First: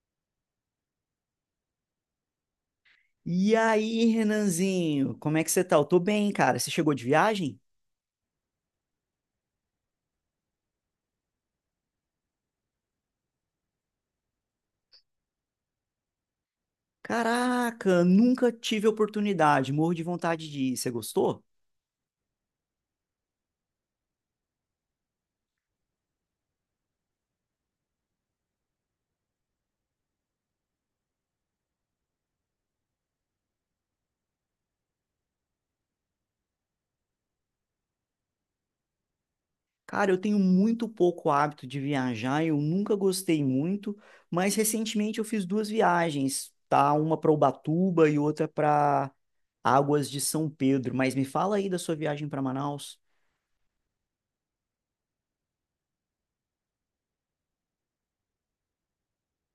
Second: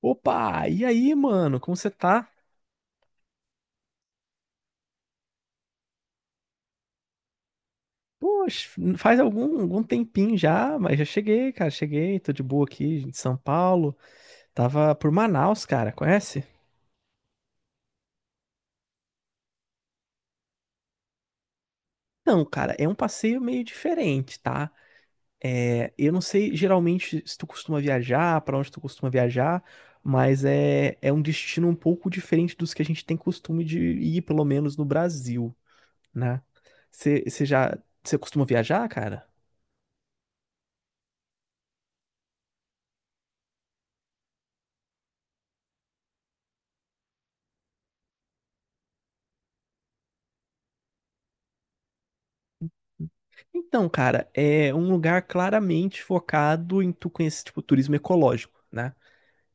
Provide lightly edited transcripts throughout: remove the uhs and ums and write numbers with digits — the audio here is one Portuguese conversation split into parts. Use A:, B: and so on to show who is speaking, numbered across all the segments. A: Opa, e aí, mano, como você tá?
B: E aí, Renanzinho, como é que você tá? Eu tô bem, cara. Você chegou de viagem?
A: Poxa, faz algum tempinho já, mas já cheguei, cara, cheguei, tô de boa aqui em São Paulo. Tava por Manaus, cara, conhece?
B: Caraca, nunca tive oportunidade. Morro de vontade de ir. Você gostou?
A: Não, cara, é um passeio meio diferente, tá? É, eu não sei geralmente se tu costuma viajar, pra onde tu costuma viajar, mas é um destino um pouco diferente dos que a gente tem costume de ir, pelo menos no Brasil, né? Você já, você costuma viajar, cara?
B: Cara, eu tenho muito pouco hábito de viajar, eu nunca gostei muito, mas recentemente eu fiz duas viagens, tá? Uma pra Ubatuba e outra pra Águas de São Pedro. Mas me fala aí da sua viagem pra Manaus.
A: Então, cara, é um lugar claramente focado em tu conhecer, tipo, turismo ecológico, né?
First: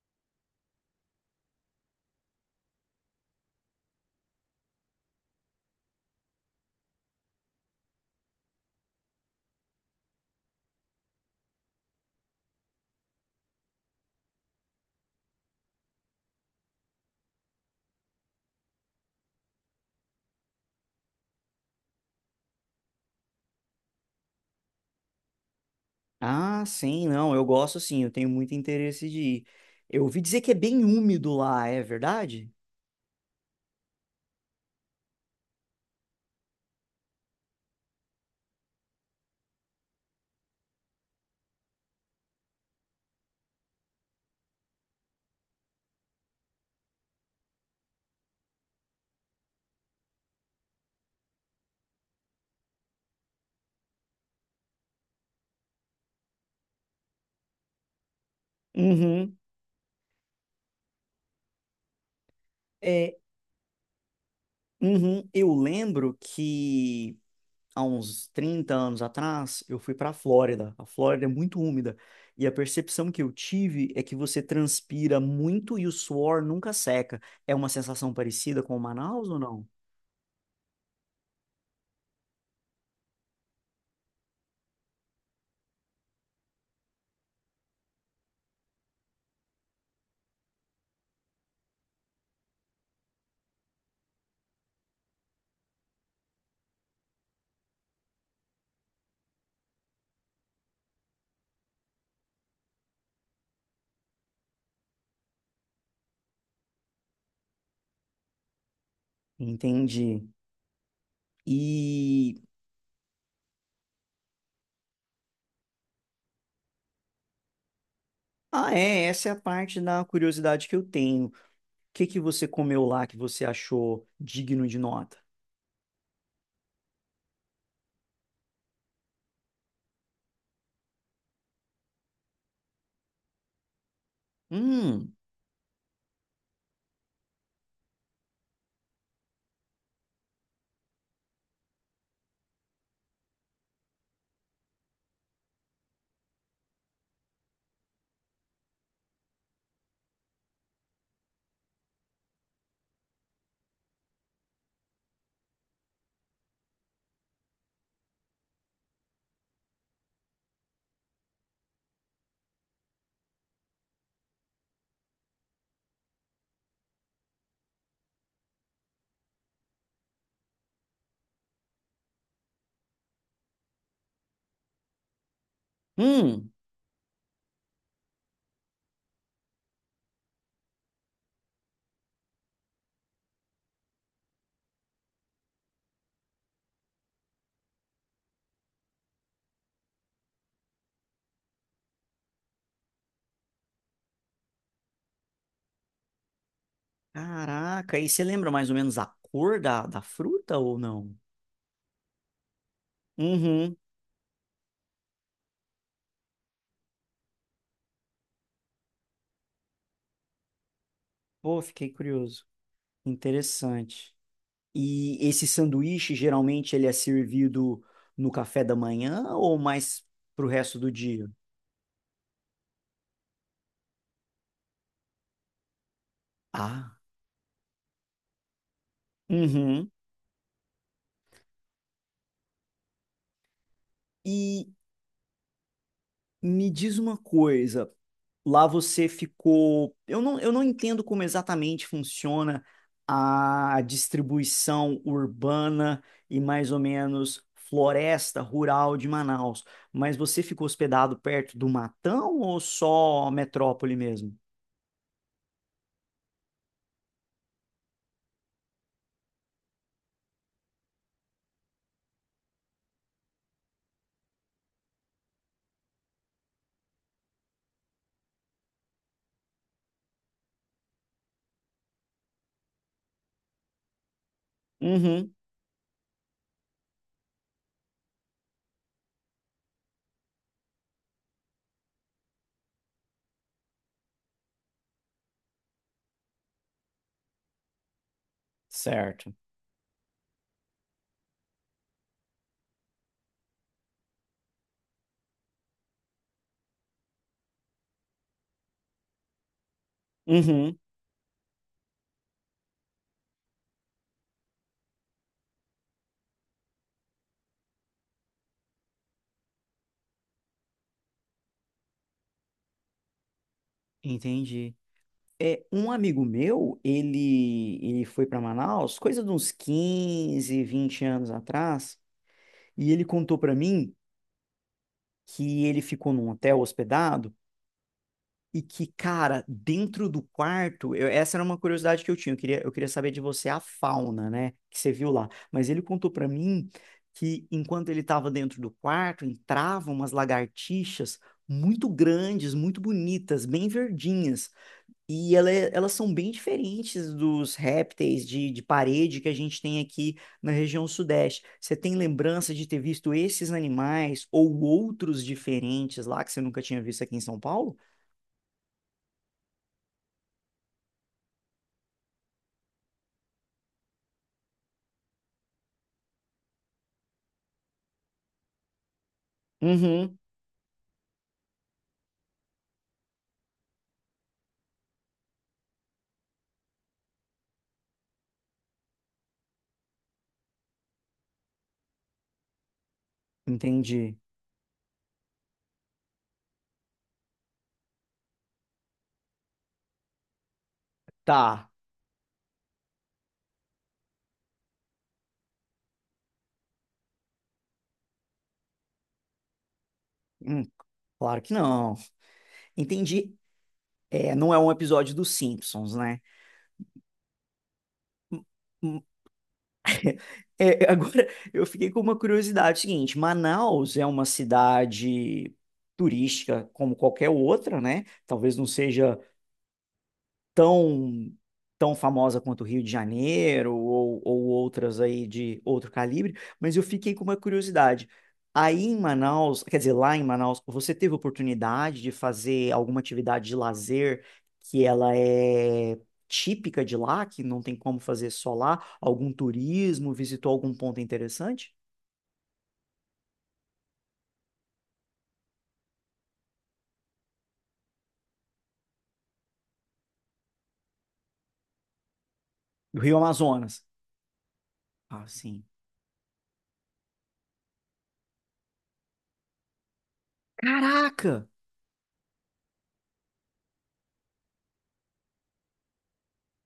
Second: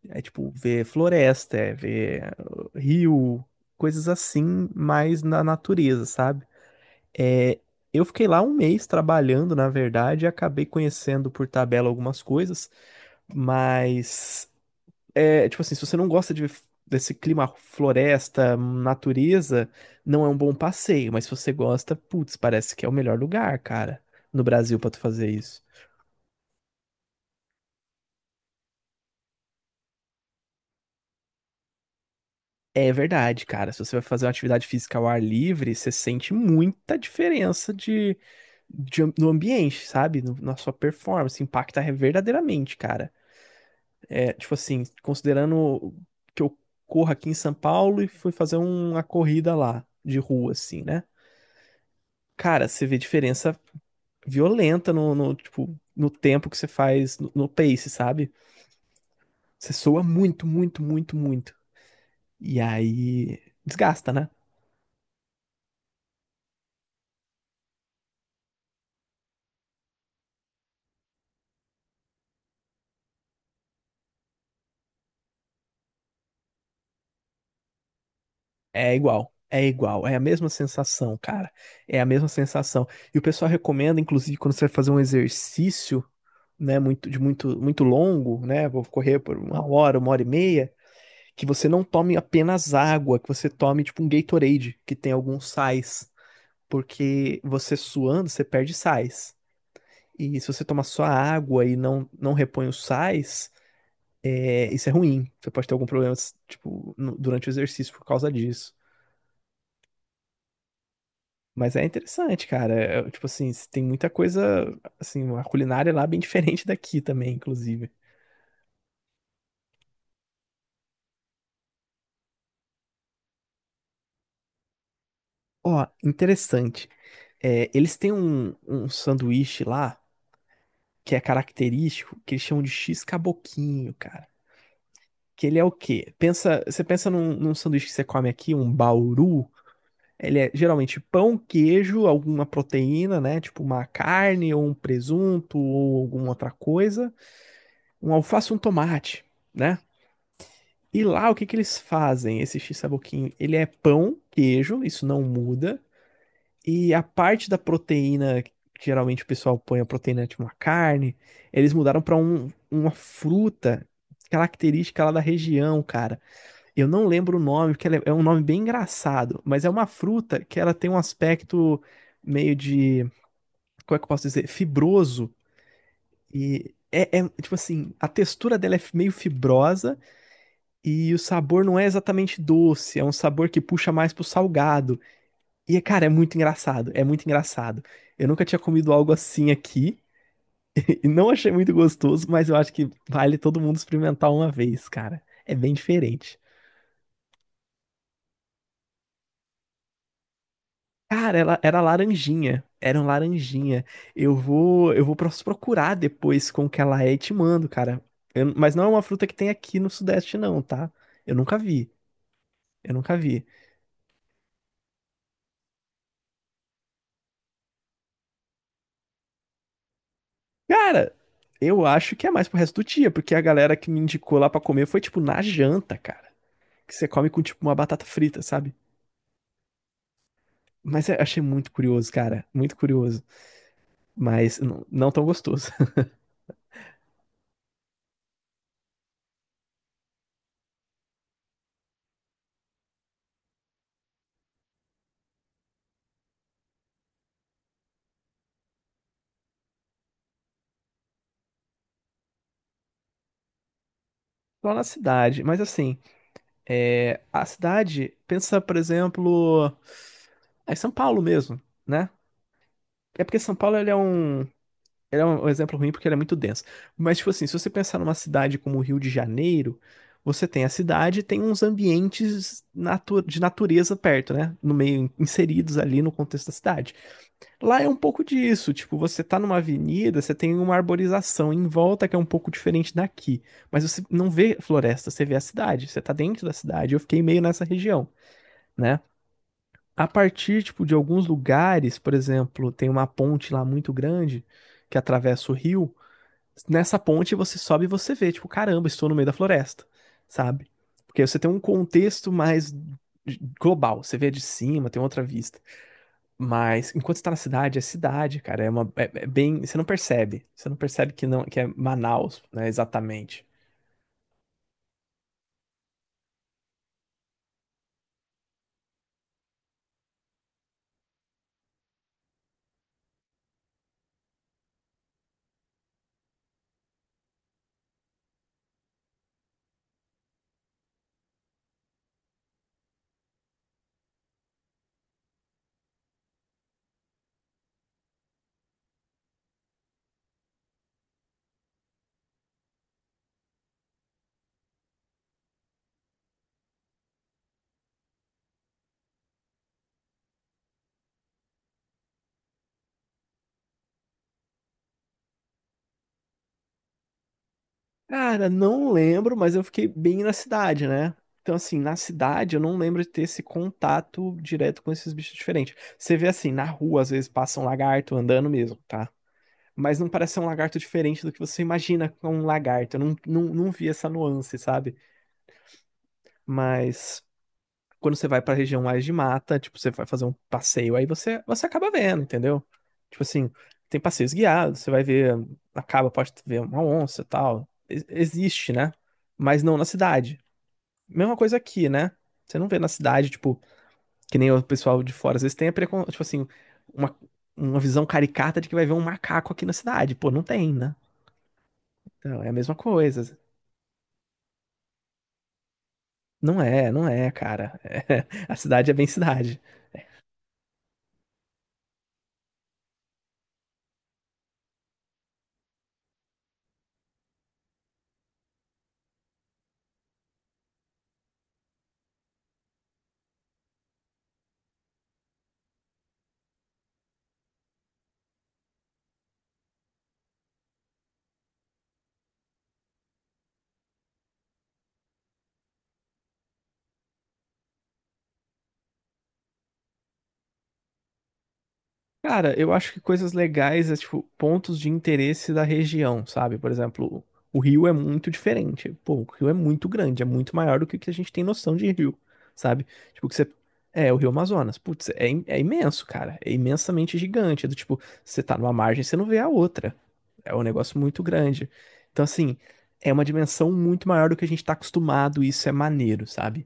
A: É tipo, ver floresta, é ver rio, coisas assim, mais na natureza, sabe? É, eu fiquei lá um mês trabalhando, na verdade, e acabei conhecendo por tabela algumas coisas, mas é, tipo assim, se você não gosta de, desse clima floresta, natureza, não é um bom passeio, mas se você gosta, putz, parece que é o melhor lugar, cara, no Brasil pra tu fazer isso.
B: Ah, sim, não, eu gosto sim, eu tenho muito interesse de ir. Eu ouvi dizer que é bem úmido lá, é verdade?
A: É verdade, cara. Se você vai fazer uma atividade física ao ar livre, você sente muita diferença de, no ambiente, sabe? Na sua performance, impacta verdadeiramente, cara. É, tipo assim, considerando que eu corro aqui em São Paulo e fui fazer uma corrida lá de rua, assim, né? Cara, você vê diferença violenta tipo, no tempo que você faz no pace, sabe?
B: Uhum.
A: Você soa muito, muito, muito, muito. E
B: É,
A: aí desgasta, né?
B: uhum, eu lembro que há uns 30 anos atrás eu fui para a Flórida. A Flórida é muito úmida e a percepção que eu tive é que você transpira muito e o suor nunca seca. É uma sensação parecida com
A: É
B: Manaus
A: igual.
B: ou
A: É
B: não?
A: igual, é a mesma sensação, cara. É a mesma sensação. E o pessoal recomenda, inclusive, quando você vai fazer um exercício, né, muito de muito longo, né, vou correr por uma hora e meia, que você não tome apenas água, que você tome tipo um Gatorade, que tem alguns sais porque você suando, você perde sais. E se você toma só água e não repõe os sais, é, isso é ruim. Você pode ter algum problema, tipo, durante o exercício por causa disso.
B: Entendi.
A: Mas é
B: E
A: interessante, cara. Tipo assim, tem muita coisa, assim, a culinária lá é bem diferente daqui também, inclusive.
B: essa é a parte da curiosidade que eu tenho. O que que você comeu lá que você achou digno de nota?
A: Ó, interessante. É, eles têm um sanduíche lá que é característico, que eles chamam de X caboquinho, cara.
B: Hum.
A: Que ele é o quê? Você pensa num sanduíche que você come aqui, um bauru, ele é geralmente pão, queijo, alguma proteína, né? Tipo uma carne ou um presunto ou alguma outra coisa. Um alface, e um tomate, né? E lá o que que eles fazem? Esse x ele é pão, queijo, isso não muda. E a parte da proteína, que geralmente o pessoal põe a proteína tipo uma carne, eles mudaram para uma fruta característica lá da região, cara. Eu não lembro o nome, porque ela é um nome bem engraçado, mas é uma fruta que ela tem um aspecto meio de, como é que eu posso dizer, fibroso
B: Hum.
A: e tipo assim, a textura dela é meio fibrosa e o sabor não é exatamente doce, é um sabor que puxa mais pro salgado. E cara, é muito engraçado, é muito engraçado. Eu nunca tinha comido algo assim aqui e não achei muito gostoso, mas eu acho que vale todo mundo experimentar uma vez, cara. É bem diferente.
B: Caraca, e você lembra mais ou menos a cor da fruta ou não?
A: Cara, ela era laranjinha. Era um
B: Uhum.
A: laranjinha. Eu vou pro procurar depois com que ela é e te mando, cara. Mas não é uma fruta que tem aqui no Sudeste, não, tá? Eu nunca
B: Pô, fiquei
A: vi.
B: curioso.
A: Eu nunca vi.
B: Interessante. E esse sanduíche, geralmente, ele é servido no café da manhã ou mais pro resto do
A: Cara,
B: dia?
A: eu acho que é mais pro resto do dia, porque a galera que me indicou lá pra comer foi tipo na janta, cara. Que
B: Ah.
A: você come com tipo uma batata frita, sabe?
B: Uhum.
A: Mas eu achei muito curioso, cara. Muito curioso. Mas
B: E
A: não tão gostoso.
B: me diz uma coisa. Lá você ficou. Eu não entendo como exatamente funciona a distribuição urbana e mais ou menos floresta rural de Manaus, mas você ficou hospedado perto do Matão ou só metrópole mesmo?
A: Só na cidade. Mas assim, é, a cidade, pensa, por exemplo. É São Paulo mesmo, né? É porque São Paulo ele é um exemplo ruim porque ele é muito denso. Mas, tipo assim, se você pensar numa cidade como o Rio de Janeiro, você tem a cidade e tem uns ambientes de natureza perto, né? No meio,
B: Uhum.
A: inseridos ali no contexto da cidade. Lá é um pouco disso, tipo, você tá numa avenida, você tem uma arborização em volta que é um pouco diferente daqui. Mas você não vê floresta, você vê a cidade, você tá dentro da cidade. Eu fiquei meio nessa região, né?
B: Certo.
A: A partir, tipo, de alguns lugares, por exemplo, tem uma ponte lá muito grande que atravessa o rio. Nessa ponte você sobe e você vê, tipo, caramba, estou no meio da floresta, sabe?
B: Uhum.
A: Porque aí você tem um contexto mais global, você vê de cima, tem outra vista. Mas enquanto você tá na cidade, é cidade, cara, é bem, você não percebe que não que é Manaus, né, exatamente.
B: Entendi. É, um amigo meu, ele foi para Manaus, coisa de uns 15 ou 20 anos atrás, e ele contou para mim que ele ficou num hotel hospedado. E que, cara, dentro do quarto, essa era uma curiosidade que eu tinha. Eu queria saber de você a fauna, né? Que você viu lá. Mas ele contou pra mim que enquanto ele estava dentro do quarto, entravam umas lagartixas muito grandes, muito bonitas, bem verdinhas. E elas são bem diferentes dos répteis de parede que a gente tem aqui na região sudeste. Você tem lembrança de ter visto esses animais ou outros diferentes lá que você nunca tinha visto aqui em São Paulo?
A: Cara, não lembro, mas eu fiquei bem na cidade, né? Então, assim, na cidade eu não lembro de ter esse contato direto com esses bichos diferentes. Você vê assim, na rua, às vezes passa um lagarto andando mesmo, tá? Mas não
B: Uhum.
A: parece ser um lagarto diferente do que você imagina com um lagarto. Eu não vi essa nuance, sabe? Mas quando você vai pra região mais de mata, tipo, você vai fazer um passeio, aí você acaba vendo, entendeu? Tipo assim, tem
B: Entendi.
A: passeios guiados, você vai ver, acaba, pode ver uma onça e tal. Existe, né? Mas não na cidade. Mesma coisa
B: Tá.
A: aqui, né? Você não vê na cidade, tipo, que nem o pessoal de fora, às vezes tem a precon... tipo assim, uma, uma visão caricata de que vai ver um macaco aqui na cidade. Pô, não
B: Hum,
A: tem, né?
B: claro que não.
A: Então, é a mesma
B: Entendi.
A: coisa.
B: É, não é um episódio dos Simpsons, né?
A: Não é, não é, cara. É,
B: Hum.
A: a cidade é
B: Hum.
A: bem cidade.
B: É, agora, eu fiquei com uma curiosidade seguinte: Manaus é uma cidade turística como qualquer outra, né? Talvez não seja tão tão famosa quanto o Rio de Janeiro ou outras aí de outro calibre, mas eu fiquei com uma curiosidade. Aí em Manaus, quer dizer, lá em Manaus, você teve oportunidade de fazer alguma atividade de lazer que ela é típica de lá, que não tem como fazer só lá? Algum turismo? Visitou algum ponto interessante?
A: Cara, eu acho que coisas legais é tipo pontos de interesse da região, sabe? Por exemplo, o Rio é muito diferente. Pô, o Rio é muito grande, é muito maior do que o que a gente tem noção de Rio, sabe?
B: Do Rio
A: Tipo, que você.
B: Amazonas.
A: É, o Rio Amazonas. Putz,
B: Ah,
A: é
B: sim.
A: imenso, cara. É imensamente gigante. É do tipo, você tá numa margem, você não vê a outra. É um negócio muito
B: Caraca!
A: grande. Então, assim, é uma dimensão muito maior do que a gente tá acostumado, e isso é maneiro, sabe?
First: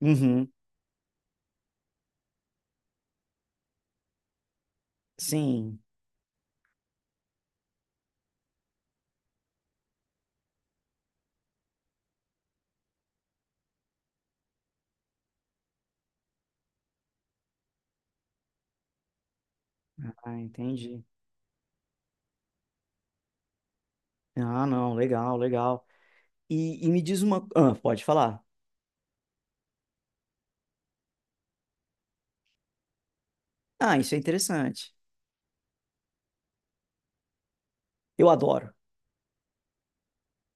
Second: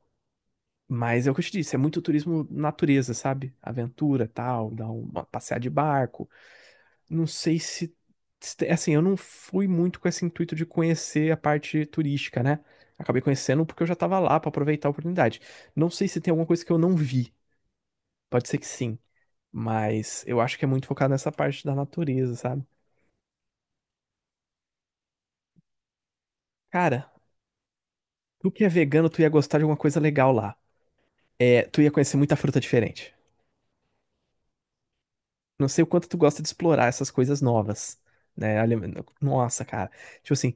B: Uhum.
A: Mas é o que eu te disse, é muito turismo natureza, sabe? Aventura, tal, dar um, uma passear de
B: Sim.
A: barco. Não sei se assim, eu não fui muito com esse intuito de conhecer a parte turística, né? Acabei conhecendo porque eu já tava lá pra aproveitar a oportunidade. Não sei se tem alguma coisa que eu não vi. Pode ser que sim, mas
B: Ah,
A: eu acho que é muito
B: entendi.
A: focado nessa parte da natureza, sabe?
B: Ah, não, legal, legal. E me
A: Cara,
B: diz uma. Ah, pode falar.
A: tu que é vegano, tu ia gostar de alguma coisa legal lá. É, tu ia conhecer muita fruta diferente.
B: Ah, isso é interessante.
A: Não sei o quanto tu gosta de explorar essas coisas novas,
B: Eu
A: né?
B: adoro.
A: Nossa, cara. Tipo assim,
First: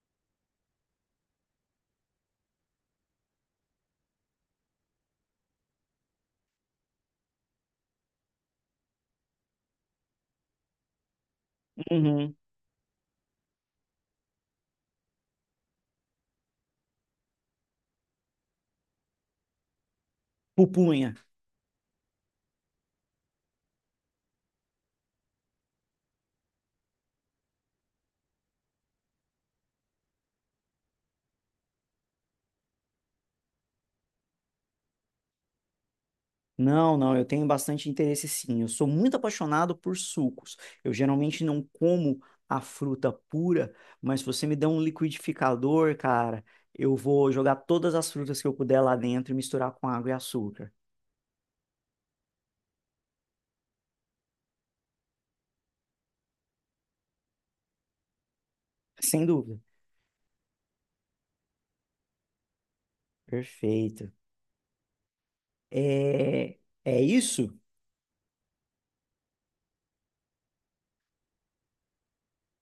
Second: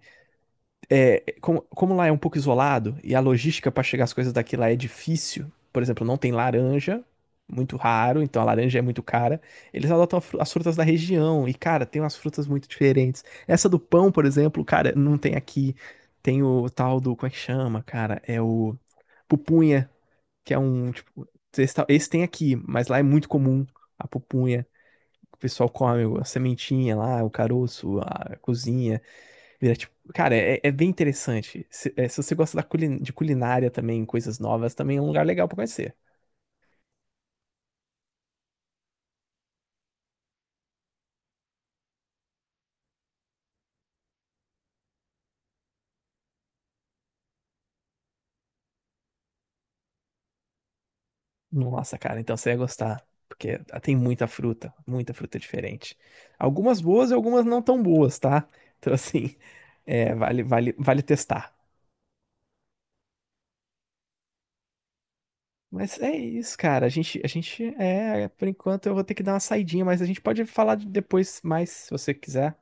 A: é, como lá é um pouco isolado e a logística para chegar as coisas daqui lá é difícil, por exemplo, não tem laranja, muito raro, então a laranja é muito cara. Eles adotam a as frutas da região e, cara, tem umas
B: Uhum.
A: frutas muito diferentes. Essa do pão, por exemplo, cara, não tem aqui. Tem o tal do, como é que chama, cara? É o pupunha, que é um,
B: Pupunha.
A: tipo, esse tem aqui, mas lá é muito comum a pupunha. O pessoal come a sementinha lá, o caroço, a cozinha. Vira, tipo, cara, é bem interessante. Se você gosta da de culinária também, coisas novas, também é um lugar legal pra conhecer.
B: Não, não, eu tenho bastante interesse sim. Eu sou muito apaixonado por sucos. Eu geralmente não como a fruta pura, mas se você me der um liquidificador, cara, eu vou jogar todas as frutas que eu puder lá dentro e misturar com água e açúcar.
A: Nossa, cara, então você ia gostar. Porque tem muita fruta diferente. Algumas boas e algumas não tão boas, tá? Então,
B: Sem
A: assim,
B: dúvida.
A: é, vale, vale, vale testar.
B: Perfeito.
A: Mas é isso,
B: É,
A: cara.
B: é isso?
A: Por enquanto eu vou ter que dar uma saidinha, mas a gente pode falar depois mais, se você quiser.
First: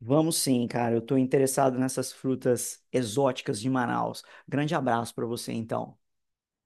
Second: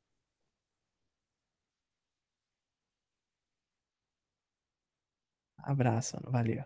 B: Vamos sim, cara. Eu tô interessado nessas frutas exóticas de Manaus. Grande abraço para você, então.
A: Abraço, mano. Valeu.